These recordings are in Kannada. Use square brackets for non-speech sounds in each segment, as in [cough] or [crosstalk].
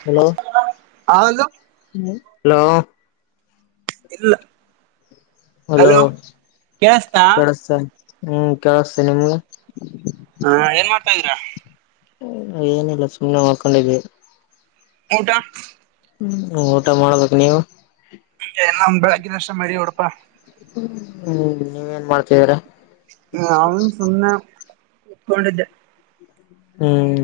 ಹಲೋ ಹಲೋ ಹಲೋ ಇಲ್ಲ ಹಲೋ ಕೇಳಸ್ತಾ ಕೇಳಸ್ಸ ಹ್ಮ್ ಕೇಳಸ್ತೇ ನಿಮ್ಗ ಹಾ ಏನ್ ಮಾಡ್ತಾ ಇದೀರಾ ಏನಿಲ್ಲ ಸುಮ್ನೆ ಮಾಡ್ಕೊಂಡಿದ್ವಿ ಊಟಾ ಹ್ಮ ಊಟ ಮಾಡ್ಬೇಕ ನೀವು ನ ಒಂದ್ ಬೆಳಗ್ಗಿನ ಅಷ್ಟ ಮಡಿ ಹೊಡಪಾ ಹ್ಮ್ ನೀವೇನ್ ಮಾಡ್ತಿದೀರಾ ಹ ಅವನ್ ಸುಂದ ಇೊಂಡಿದ್ದ ಹ್ಮ್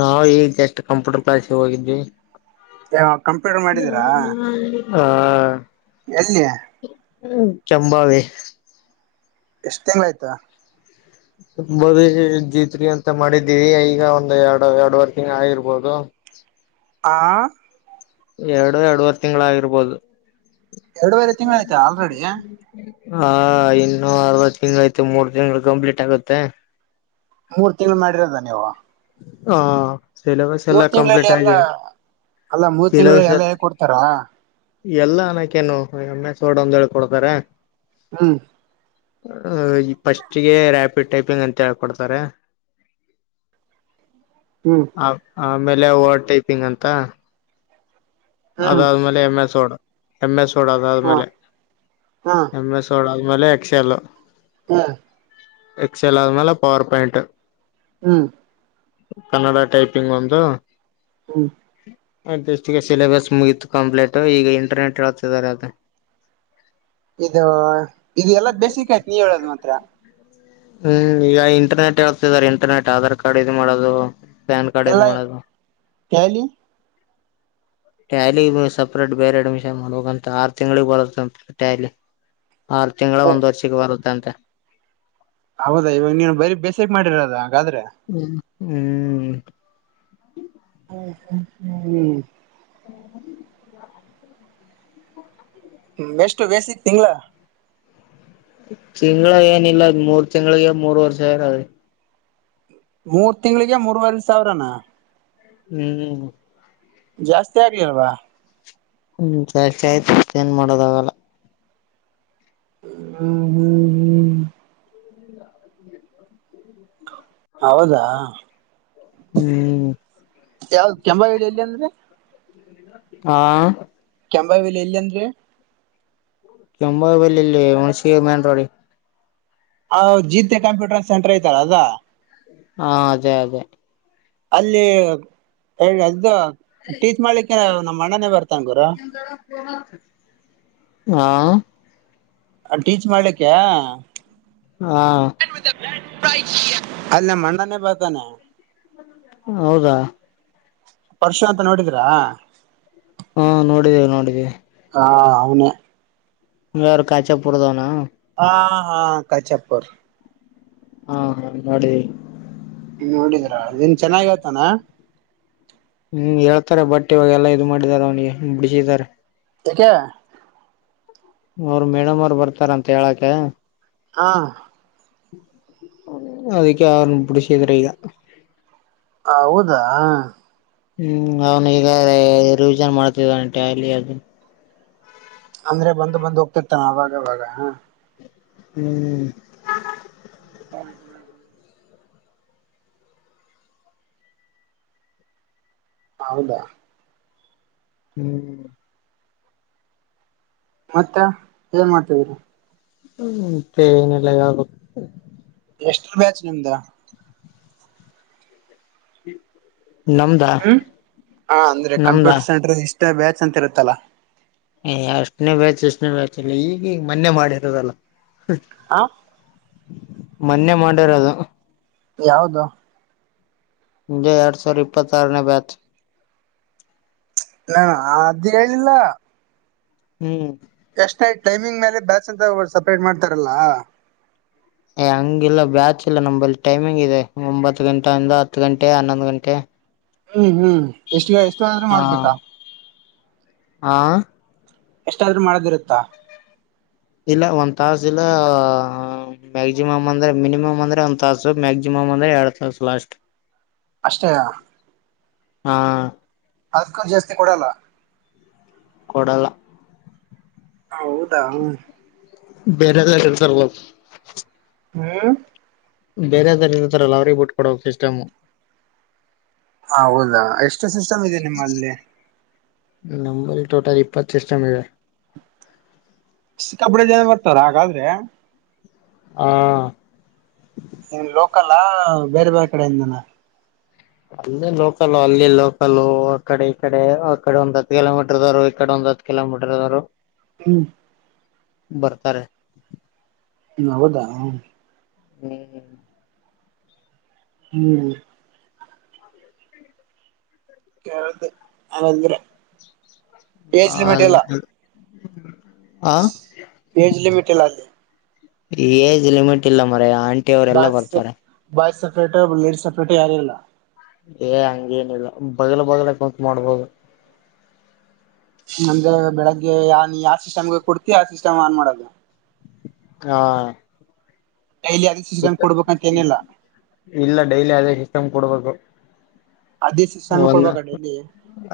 ನಾವವು ಈಗ ಎಷ್ಟ್ ಕಂಪ್ಯೂಟರ್ ಕ್ಲಾಸ್ಿಗೆ ಹೋಗಿದ್ವಿ ಯ ಕಂಪ್ಯೂಟರ್ ಮಾಡಿದೀರಾ ಹಾ ಎಲ್ಲಿಯ ಚಂಂಬಾವೆ [unintelligible] ಎಷ್ಟ್ ತಿಂಗಳ ಆಯ್ತಾ ಮದ ಜಿತ್ರಿ [unintelligible] ಅಂತ ಮಾಡಿದ್ದೀವಿ ಈಗ ಒಂದ್ ಎರಡು ಎರಡುವರೆ ತಿಂಗ್ ಆಗಿರ್ಬೋದು ಆ ಎರಡು ಎರಡವರೆ ತಿಂಗಳ ಆಗಿರ್ಬೋದು ಎರಡುವರೆ ತಿಂಗಳು ಆಯ್ತಾ ಆಲ್ರೆಡಿ ಹಾ ಇನ್ನುೂ ಅರ್ವತ್ತು ತಿಂಗಳು ಐತೆ ಮೂರ್ ತಿಂಗಳು ಕಂಪ್ಲೀಟ್ ಆಗುತ್ತೆ ಮೂರ್ ತಿಂಗಳು ಮಾಡಿರೋದ ನೀವು ಹ ಸಿಲೆಬಸ್ ಎಲ್ಲ ಮೂರ್ ತಿಂಗಳಲ್ಲಿ ಕಂಪ್ಲೀಟ್ ಎಲ್ಲ ಆಗಿದೆ ಅಲ್ಲ ಮೂರ್ ತಿಂಗಳ ಸಿಲೆಬಸ್ ಎಲ್ಲ ಹೇಳ್ಕೊಡ್ತಾರ ಎಲ್ಲ ಅನಕೇನು ಎಮ್ಮೆ ಸೋಡ್ ಒಂದ ಹೇಳಿ ಕೊಡ್ತಾರೆ ಹ್ಮ್ ಅ ಫಸ್ಟ್ಗೆ ರಾಪಿಡ್ ಟೈಪಿಂಗ್ ಅಂತ ಹೇಳ್ಕೊಡ್ತಾರೆ ಹ್ಮ್ ಆ ಆಮೇಲೆ ವರ್ಡ್ ಟೈಪಿಂಗ್ ಅಂತ ಹ್ಮ್ ಅದಾದ್ಮೇಲೆ M S word M S word ಹ್ಮ್ ಅದಾದ್ಮೇಲೆ ಹ್ಮ್ ಎಮ ಎಸ್ ವರ್ಡ್ ಆಮೇಲೆ ಎಕ್ಸ್ ಎಲ್ ಹಾ ಎಕ್ಸಲ್ ಆದ್ಮೇಲೆ ಪವರ್ ಪಾಯಿಂಟ್ ಹ್ಮ್ ಕನ್ನಡ ಟೈಪಿಂಗ್ ಒಂದು ಹ್ಮ್ ಅಷ್ಟಿಗೆ ಸಿಲೆಬಸ್ ಮುಗತು ಕಂಪ್ಲೀಟ್ ಈಗ ಇಂಟರ್ನೆಟ್ ಹೇಳ್ತಿದ್ದಾರೆ ಅದು ಇದು, ಇದು ಎಲ್ಲಾ ಬೇಸಿಕ್ ಆಯ್ತು ನೀವ ಹೇಳೋದ್ ಮಾತ್ರ. ಹ್ಮ್, ಈಗ ಇಂಟರ್ನೆಟ್ ಹೇಳ್ತಿದಿದ್ದಾರೆ. ಇಂಟರ್ನೆಟ್ ಆಧಾರ್ ಕಾರ್ಡ್ ಇದು ಮಾಡೋದು. ಫ್ಯಾನ್ ಕಾರ್ಡ ಎಲ್ಲ ಇದುಮಾಡದು. ಟ್ಯಾಲಿ ಟ್ಯಾಲಿಗು ಸಪ್ರೇಟ್ ಬೇರೆ ಅಡ್ಮಿಷನ್ ಮಾಡಬೇಕಂತ. ಆರು ತಿಂಗಳಿಗೆ ಬರತ್ತಂತ ಟ್ಯಾಲಿ ಆರು ತಿಂಗಳ, ಒಂದ್ ವರ್ಷಕ್ಕೆ ಬರುತ್ತಂತ. ಹೌದಾ, ಇವಾಗ ನೀವು ಬರೀ ಬೇಸಕ್ ಮಾಡಿರದ ಹಾಗಾದ್ರೆ. ಹ್ಮ್ ಹ್ಮ್, ಹ್ಮ್, ್ [unintelligible] ಎಷ್ಟು ವೇಸ ತಿಂಗಲಾ ತಿಂಗಳ ಏನ ಇಲ್ಲಮೂರ್ ತಿಂಳಿಗೆ ಮೂರ್ ವರಿ ಸಾವಿರ ಮೂರ್ ತಿಂಗಳಿಗೆ ಮೂರ್ವರಿ ಸಾವಿರನಾ!, ಹ್ಮ್, ಜಾಸ್ತಿ ಆಗಲಿಲ್ವಾ, ಹ್ಮ್, ಜಾಸ್ತಿ ಆಯ್ತು ಮತ್ ಏನ್ ಮಾಡೋದಾಗಲ್ಲ. ಹ್ಮ್, ಹ್ಮ್, ಹ್ಮ್ ಹೌದಾ, ಹ್ಮ್ ಯಾವ್ದ ಕೆಂಭಾವಿ ಎಲ್ಲಿ ಅಂದೆ ಹಾ, ಕೆಂಭಾಯಿಬಲ್ಲಿ ಎಲ್ಲ ಅಂದ್ರೆ ಕೆಂಭಾವಿ ಬಲ್ಲಿ ಅಲ್ಲಿಹುಣಸಗಿ ಮೇನ್ ರೋಡಿ, ಹ ಜೀತೆೆ ಕಂಪ್ಯೂಟರ್ ಸೆಂಟರ್ ಐತಾಲಅದಾ. ಹಾ, ಅದೇ- ಅದೇ ಅಲ್ಲಿ ಹೇಳಿ ಅದು ಟೀಚ್ ಮಾಡ್ಲಿಕ್ಕೆ ನಮ್ಮ್ ಅಣ್ಣನೇ ಬರ್ತದೆ. ಹಾ [unintelligible] ಅಲ್ಲಿ ಟೀಚ್ ಮಾಡ್ಲಿಕ್ಕೆ, ಹಾ. ಅಲ್ಲ ನಮಣ್ಣಾನೇ ಬರ್ತಾನ. ಹೌದಾ. ಪರಶಾಂತ ನೋಡಿದಿರಾ. ಹಮ ನೋಡಿದ್ದೇವಿ ನೋಡಿದ್ದೀವಿ. ಹಾ ಅವನೆ. ಯುವ ಯಾರ ಕಾಚಪುರದವನ. ಹಾ ಹಾ ಕಾಚಪುರ್. ಹಾ ಹ ಮಾಡದಿವಿ. ನೋಡಿದ್ರಾ ಚೆನ್ನಾಗ ಹೇಳ್ತಾನ. ಹ್ಮ್ ಹೇಳ್ತಾರೆ ಬಟ್ ಇವಾಗ ಎಲ್ಲಾ ಇದು ಮಾಡಿದಿದ್ದಾರೆ ಅವ್ನಿಗೆ ಬಿಡಿಸಿದಾರೆ. ಯಕೆ. ಅವರು ಮೇಡಮ್ ಅವರು ಬರ್ತಾರಂತ ಹೇಳಕ. ಹಾ. ಅದಕ್ಕೆ ಅವರನ ಬಿಡಸದ್ರಿಗ. ಹೌದಾ. ಹ್ಮ್ ಅವನು ಈಗ ರಿವಿಜನ್ ಮಾಡ್ತಿದನೆ ಟ್ಯಾಲಿ ಅದು. ಅಂದ್ರೆ ಬಂದು ಬಂದು ಹೋಗ್ತಿರ್ತಾನ ಅವಾಗ ಅವಗ ಹ. ಹ್ಮ್. ಹ್ಮ ಹ್ಮ. ಹೌದಾ. ಹ್ಮ್. ಮತ್ತ ಏನ್ ಮಾಡ್ತಿದಿರ. ಮತ್ತೆ ಏನಿಲ್ಲ ಹೇಳಬೇಕು. ಎಷ್ಟರ ಬ್ಯಾಚ್ ನಿಂದ. ಹ್ಮ್ ಹ್ಮ್ ಹ ಅಂದ್ರೆ ನಮ್ದಾ ಕಂಪ್ಯೂಟರ್ ಸೆಂಟ್ರ ಇಷ್ಟ ಬ್ಯಾಚ್ ಅಂತ ಇರುತ್ತಲ್ಲ ಹ ಎಷ್ಟನೇ ಬ್ಯಾಚ್ ಎಷ್ಟನೇ ಬ್ಯಾಚ್ ಇಲ್ಲ ಈಗ ಈಗ ಮೊನ್ನೆ ಮಾಡಿರೋದಲ್ಲ ಆ ಮೊನ್ನೆ ಮಾಡ್ಯಾರ ಅದು ಯಾವುದು ೆ ಎರಡ್ ಸಾವಿರ ಇಪ್ಪತ್ತ ಆರ ನ ಬ್ಯಾಚ್ ಹಾ ಆದ ಕೇಳಲಿಲ್ಲ ಹ್ಮ್ ಎಷ್ಟ ಐತ ಟೈಮಿಂಗ್ ಮೇಲೆ ಬ್ಯಾಚ್ ಅಂತ ಸಪ್ರೇಟ್ ಮಾಡ್ತಾರಲ್ಲ ಹಂಗಿಲ್ಲ ಬ್ಯಾಚ ಇಿಲ್ಲ ನಲ್ಲಿ ಟೈಮಿಂಗ್ ಇದೆ ಒಂಬತ್ತು ಗಂಟೆಯ ಅಂದ ಹತ್ತು ಗಂಟೆ ಹನ್ನೊಂದು್ ಗಂಟೆ ಹ್ಮ್ ಹ್ಮ್ ಎಷ್ಟು ಎಷ್ಟು ಆದ್ರೂ ಮಾಡ್ಬೇಕಾ ಆ ಎಷ್ಟಾದ್ರೂ ಮಾಡದಿರುತ್ತಾ ಇಲ್ಲ ಒಂದ್ ತಾಸ ಇಲ್ಲ ಮ್ಯಾಕ್ಸಿಮಮ್ ಅಂದ್ರೆ ಮಿನಿಮಮ್ ಅಂದ್ರೆ ಒಂದ್ ತಾಸು ಮ್ಯಾಕ್ಸಿಮಮ್ ಎರಡು ತಾಸ ಲಾಸ್ಟ್ ಅಷ್ಟೇ ಹಾ ಅದಕ ಜಾಸ್ತಿ ಕೊಡಲ್ಲ ಕೊಡಲ ಹೌದಾ ಹ್ಮ ಬೇರೆ ದಳಿಯದರ್ತವು ಹ್ಮ ಬೇರೆದಾರ ಇದತರಲ್ಲ ಅವ್ರಿಗೆ ಬಿಟ್ ಕೊಡಬೇಕ ಸಿಸ್ಟಮ್ ಹೌದಾ ಎಷ್ಟು ಸಿಸ್ಟಮ್ ಇದೆ ನಿಮ್ಮಲ್ಲಿ ನಂಬರ್ ಟೋಟಲ್ ಇಪ್ಪತ್ತು ಸಿಸಟಮ ಇದೆ ಕಬಡಿ ಜನ ಬರ್ತಾರ ಹಾಗಾದ್ರೆ ಹ ಇನ್ ಲೋಕಲ್ಾ ಬೇರೆ ಬೇರೆ ಕಡೆಯಿಂದಾನ ಅಲ್ಲಿ ಲೋಕಲ್ ಅಲ್ಲಿ ಲೋಕಲ್ ಒ ಕಡೆ ಈ ಕಡೆ ಒ ಕಡೆ ಒಂದು ಹತ್ತು ಕಿಲೋಮೀಟರ್ ದೂರು ಈಡೆ ಒಂದ ಕಿಲೋಮೀಟರ್ ಅವರು ಹ್ಮ್ ಬರ್ತಾರೆ ಹ್ಮ ಹೌದಾ ಹ ಹ್ಮ್ ಹ್ಮ ಹ್ಮ್ ಕೇಳ್ದ ನಂದ್ರೆ ಪೇಜಲಿಮೆಟ್ ಎಲ್ಲ ಆ ಪೇಜಲಿ ಮಿಟೆಲ್ಲ ಅಲ್ಲಿ ಏಜ್ ಲಿಮಿಟ್ ಇಲ್ಲ ಮರ ಆಂಟಿ ಅವರೆ ಎಲ್ಲಾ ಬರ್ತಾರೆ ಸಪೇ ಬೇಡ್ ಸೆಪರೇಟ್ ಯಾರಲ್ಲ ಏ ಹಂಗೇನಿಲ್ಲ ಬದಲ ಬದಲಕಂತ ಮಾಡ್ಬೋದು ನಮ್ದ್ರೆ ಬೆಳಗ್ಗೆ ಯ ನೀ ಯಾವ ಸಿಸ್ಟಮ್ಗೆ ಕೊಡ್ತಿ ಆ ಸಿಸ್ಟಮ್ ಆನ್ ಮಾಡೋದು ಹಾ ಡೈಲಿ ಅದೇ ಸಿಸ್ಟಮ್ ಕೊಡ್ಬೇಕಂತ ಏನಿಲ್ಲ ಇಲ್ಲ ಡೈಲಿ ಅದೇ ಸಿಸ್ಟಮ್ ಕೊಡ್ಬೇಕು ಅದೇ ಸಿಸ್ಟಮ್ ಒಂದು ಕೊಡ್ಬೇಕ ಡೈಲಿ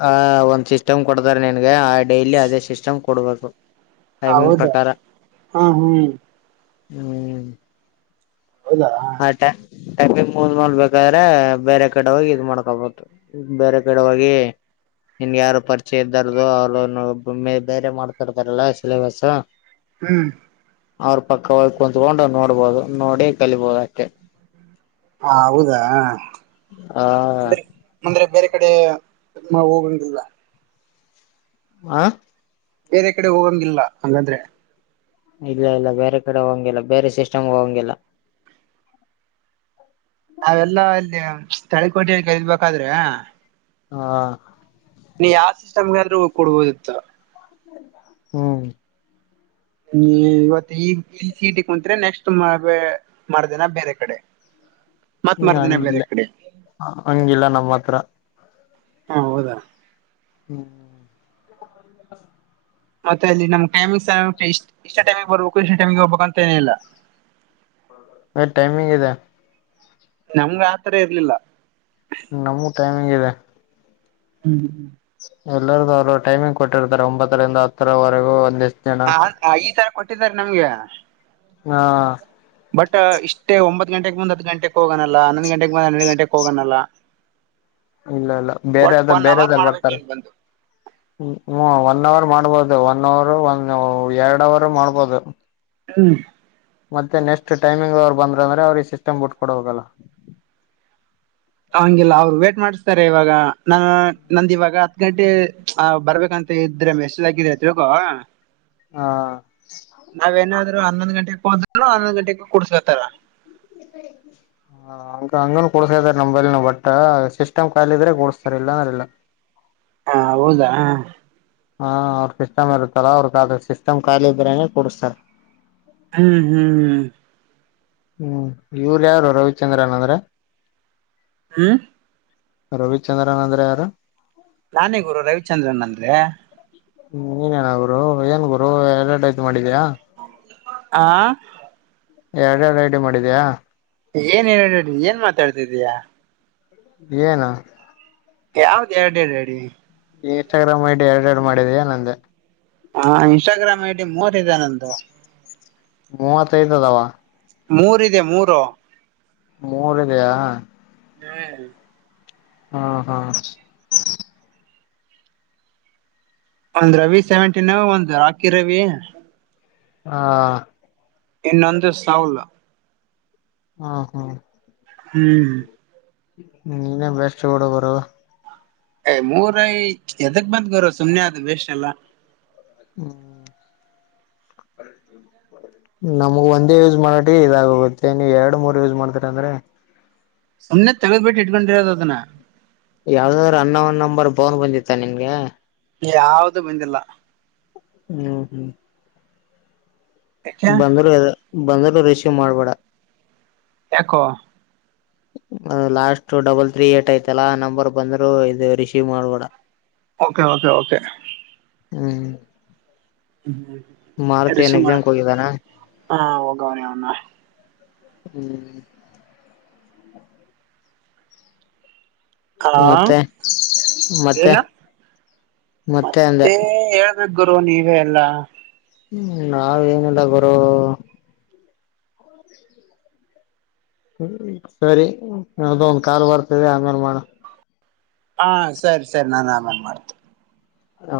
ಆ ಒಂದ್ ಸಿಸ್ಟಮ್ ಕೊಡ್ತಾರೆ ನನ್ಗೆ ಆ ಡೈಲಿ ಅದೇ ಸಿಸ್ಟಮ್ ಕೊಡ್ಬೇಕು ಟೈಮಿಂಗ್ ಹೌದಾ ಪ್ರಕಾರ ಹಾ ಹ್ಮ್ ಹ್ಮ್ ಹೌದಾ ಆ ಟಕಿ ಮೂದ ಮಲ್ ಬೇಕಾದ್ರೆ ಬೇರೆ ಕಡೆ ಹೋಗಿ ಇದ್ ಮಾಡ್ಕೊಬಹು ಬೇರೆ ಕಡೆ ಬಡವಾಗಿ ನಿನ್ಗೆ ಯಾರು ಪರಿಚಯ ಇದ್ದಾರು ಅವ್ರು ಬೇರೆ ಮಾಡ್ತಾಡ್ತಾರಲ್ಲ ಸಿಲೆಬಸ್ ಹ್ಮ್ ಅವ್ರ ಪಕ್ಕವಾಗಿ ಕುತ್ಕೊಂಡು ನೋಡ್ಬೋದು ನೋಡಿ ಕಲಿಬೋದು ಅಕೆ ಹ ಹೌದಾ ಹಾ ಅಂದ್ರೆ ಅಂದ್ರೆ ಬೇರೆ ಕಡೆ ಹೋಗೊಂಡಿಲ್ಲ ಆ ಬೇರೆ ಕಡೆ ಹೋಗಂಗಿಲ್ಲ ಹಂಗಂದ್ರೆ ಇಲ್ಲ ಇಲ್ಲ ಬೇರೆ ಕಡೆ ಹಂಗಿಲ್ಲ ಬೇರೆ ಸಿಸ್ಟಮ್ ಹಂಗಿಲ್ಲ [inaudible] ತಳಿ ಕೋಟೆ ಕೈದಬೇಕಾದ್ರೆ ಹಾ ನೀ ಯಾವ ಸಿಸ್ಟಮ್ಗೆ ಆದ್ರೂ ಹ ಕೊಡ್ಬೋದಿತ್ತ ಹ್ಮ್ ಹ್ಮ ಇವತ್ತು ಈ ಸೀಟಿ ಕುಂತ್್ರೆ ನೆಕ್ಸ್ಟ್ ಮಾಡ್ದೇನಾ ಬೇರೆ ಕಡೆ ಹ [inaudible] ಹ್ಮ ಹಂಗಿಲ್ಲ ಹಂಗಿಲ್ಲ ನಮ್ಮ ಹತ್ರ ಹಾ ಹೌದಾ ಹ್ಮ್ [inaudible] ಮತ್ತೆ ಅಲ್ಲಿ ನಮ್ ಟೈಮಿ್ ಇಷ್ಟ ಇಷ್ಟ ಟೈಮಿಗೆ ಬರ್ಬೇಕು ಇಷ್ಟ ಟೈಮಿಗೆಗೆ ಹೋಗಬೇಕು ಅಂತ ಏನ ಇಿಲ್ಲ [unintelligible] [inaudible] ಮ ಟೈಮಿಂಗ್ ಇದೆ ನಮ್ಗೆ ಆತ್ರ ಇರ್ಲಿಲ್ಲ ನಮೂ ಟೈಮಿಂಗ್ ಇದೆ ಹ್ಮ್್ಮ [unintelligible] ಎಲ್ಲರ್ದೂ ಅವ್ರು ಟೈಮಿಂಗ್ ಕೊಟ್ಟಿರ್ತಾರೆ ಒಂಬತ್ತರಿಂದ ಹತ್ತರವರೆಗೂ ಒಂದಷ್ಟ ಹ ಈ ತರ ಕೊಟ್ಟಿದ್ದಾರೆ ನಮ್ಗೆ ಹಾ ಬಟ್ ಇಷ್ಟೇ ಒಂಬತ್ ಗಂಟೆಗೆ ಬಂದ್ ಹದ್ ಗಂಟೆಗೆ ಹೋಗನಲ್ಲ ಹನ್ನೊಂದ್ ಗಂಟೆಗೆ ಬಂದ್ ಹನ್ನೆರಡು ಗಂಟೆಗೆ ಹೋಗನಲ್ಲ ಇಲ್ಲ ಇಲ್ಲ ಬೇರೆದ ಬೇರೆದಾರ್ ಮಾಡ್ಬೇಕು ಬರ್ತಾರೆ ನೀನ್ ಬಂದು ಹ್ಮ ಒನ್ ಅವರ್ ಮಾಡ್ಬೋದು ಅದು ಒನ್ ಅವರು ಒಂದ ಎರಡ್ ಅವರು ಮಾಡ್ಬೋದು ಹ್ಮ್ ಮತ್ತೆ ನೆಕ್ಸ್ಟ್ ಟೈಮಿಂಗ್ ಅವರು ಬಂದ್ರ ಅಂದ್ರೆ ಅವ್ರಿಗೆ ಸಿಸ್ಟಮ್ ಬಿಟ್ ಕೊಡ ಹೋಗಲ್ಲ ಹಂಗಿಲ್ಲ ಅವ್ರು ವೇಟ್ ಮಾಡಿಸ್ತಾರೆ ಇವಾಗ ನಾನ ನಂದ ಇವಾಗ ಹತ್ ಗಂಟೆ ಆ ಬರ್ಬೇಕಂತ ಮತ್ತ ಇದ್ರೆ ಮೆಸ್ಗಿದತ್ಗೋ ಹಾ ನಾವೇನಾದ್ರು ಹನ್ನೊಂದ್ ಗಂಟೆಗೆ ಹೋದರು ಹನ್ನೊಂದ್ ಗಂಟೆಗೆ ಕುಡ್ಸ್ಬೇಕತಾರ ಹ ಹಂಗ ಹಂಗನ ಕೂಡ್ಸಾ ಇದಾರೆ ನೈಲ್ನ ಬಟ್ಟ ಸಿಸ್ಟಮ್ ಖಾಲ ಇದ್ರೆ ಕೂಡ್ಸ್ತಾರ ಇಲ್ಲಾ ಅಂದ್ರ ಇಲ್ಲ ಹಾ ಹೌದಾ ಹಾ ಅವ್ರ ಸಿಸ್ಟಮ್ ಇರುತ್ತಲ್ಲ ಅವ್ರ ಸಿಸ್ಟಮ್ ಖಾಲಿ ಇದ್ರನೆ ಕೊಡ್ತರ್ ಹ್ಮ್ ಹ್ಮ್ ಹ್ಮ್ ಹ್ಮ್ ಇವ್ರ ಯಾರು ರವಿಚಂದ್ರನ್ ಅಂದ್ರೆ ಹ್ಮ ರವಿಚಂದ್ರನ್ ಅಂದ್ರೆ ಯಾರು ನಾನೇ ಗುರು ರವಿಚಂದ್ರನ್ ಅಂದ್ರೆ ಹ್ಮ್ ನೀಏನ್ನ ಗುರು ಏನ್ ಗುರು ಎಲ್ಲರಡು ರೈ ತ ಮಾಡಿದಯ ಆ ಎರಡು ಎರಡು ರೈಡಿ ಮಾಡಿದ್ಯಾ ಏನ್ನು ಏನ್ ಮಾತಾಡ್ತಿದ್ದಯಾ ಏನು ಯಾವ್ದ ಎರಡ ಎಡಿ ಹೇಳಿದ್ದೀನಿ ಇನ್ಸ್ಟಾಗ್ರಾಮ್ ಐಡಿ ಎರಡು ಎರಡು ಮಾಡಿದಯಾ ನಂದೆ ಹಾ ಇನ್ಸ್ಟಾಗ್ರಾಮ್ ಐಡಿ ಮೂರ್ದೆ ನಂದು ಮೂವತ್ತ ಐತದಾವ ಮೂರ ಇದೆ ಮೂರು ಮೂೋರಿಗೆೆಯಾ ಹ್ಮ್ ಹಾ ಹಾ ಒಂದ್ ರವಿ ಸೆವೆಂಟೀನ್ ಒಂದು್ ರಾಕಿ ರವಿ ಹಾ ಇನ್ನೊಂದು ಸಾೌಲ ಹಾ ಹಾ ಹ್ಮ್ ಹ್ಮ ಬೆಷ್ಟ ಬಡ ಬರ ಏ ಮೂರೈ ಎದಕ್ ಬಂದ್ ಗರು ಸುಮ್ನೆ ಆದ ವಸ್ ಎಲ್ಲ ಹ್ಮ್ ಹ ನಮ್ಗ್ ಒಂದೇ ಯೂಸ್ ಮಾಡಟಿ ಇದಾಗೋಗುತ್ತೆ ನೀವ ಎರಡು ಮೂರ್ ಯೂಸ್ ಮಾಡ್ತರಿ ಅಂದ್ರೆ ಸುಮ್ಮನೆ ತಗಬಿಟ್ಟು ಇಟ್ಕೊಂಡಿರೋದು ಅದನ್ನ ಯಾವ್ದಾದ್ರು ಅನ್ನ ಒನ್ನಂಬರ್ ಬೋನ್ ಬಂದಿತ್ತ ನಿನ್ಗೆ ಯಾವುದು ಬಂದಿಲ್ಲ ಹ್ಮ್ ಹ್ಮ್ ಯಾಕೆ ಬಂದರುೂ ಬಂದರುೂ ರರಿಷೀ್ ಮಾಡ್ಬೇಡ ಯಾಕೋ ಲಾಸ್ಟ್ ಡಬಲ್ ತ್ರೀ ಏಟ್ ಐತಲ್ಲಾ ನಂಬರ್ ಬಂದ್ರರು ಇದು ರಿಸೀವ್ ಮಾಡಬೋಡ ಓಕೆ ಓಕೆ ಓಕೆ ಹ್ಮ್ ಹ್ಮ್ ಮಾರುತಿ ಎಸ್ ಏನ್ ಮಾಡ ಎಕ್ಸಾಮ್ಗೆ ಹೋಗಿದ್ದಾನ ಹ ಹೋಗವ್ರಿ ಅವನ್ನ ಹ್ಮ್ ಹಲೋ ಮತ್ತೆ ಮತ್ತೆ ಏನ ಮತ್ತೆ. ಹ ಗರು ನೀವೇ ಎಲ್ಲಾ. ಹ್ಮ್ ನಾವ ಏನಿಲ್ಲ ಬರೋ. ಹ್ಮ ಸರಿ ಅದ ಒಂದ ಕಾಲ್ ಬರ್ತದೆ ಅಮೇಲೆ ಮಾಡ. ಹಾ ಸರಿ ಸರಿ ನಾನು ಆಮೇಲ್ ಮಾಡ್ತೇನೆ. ಹ.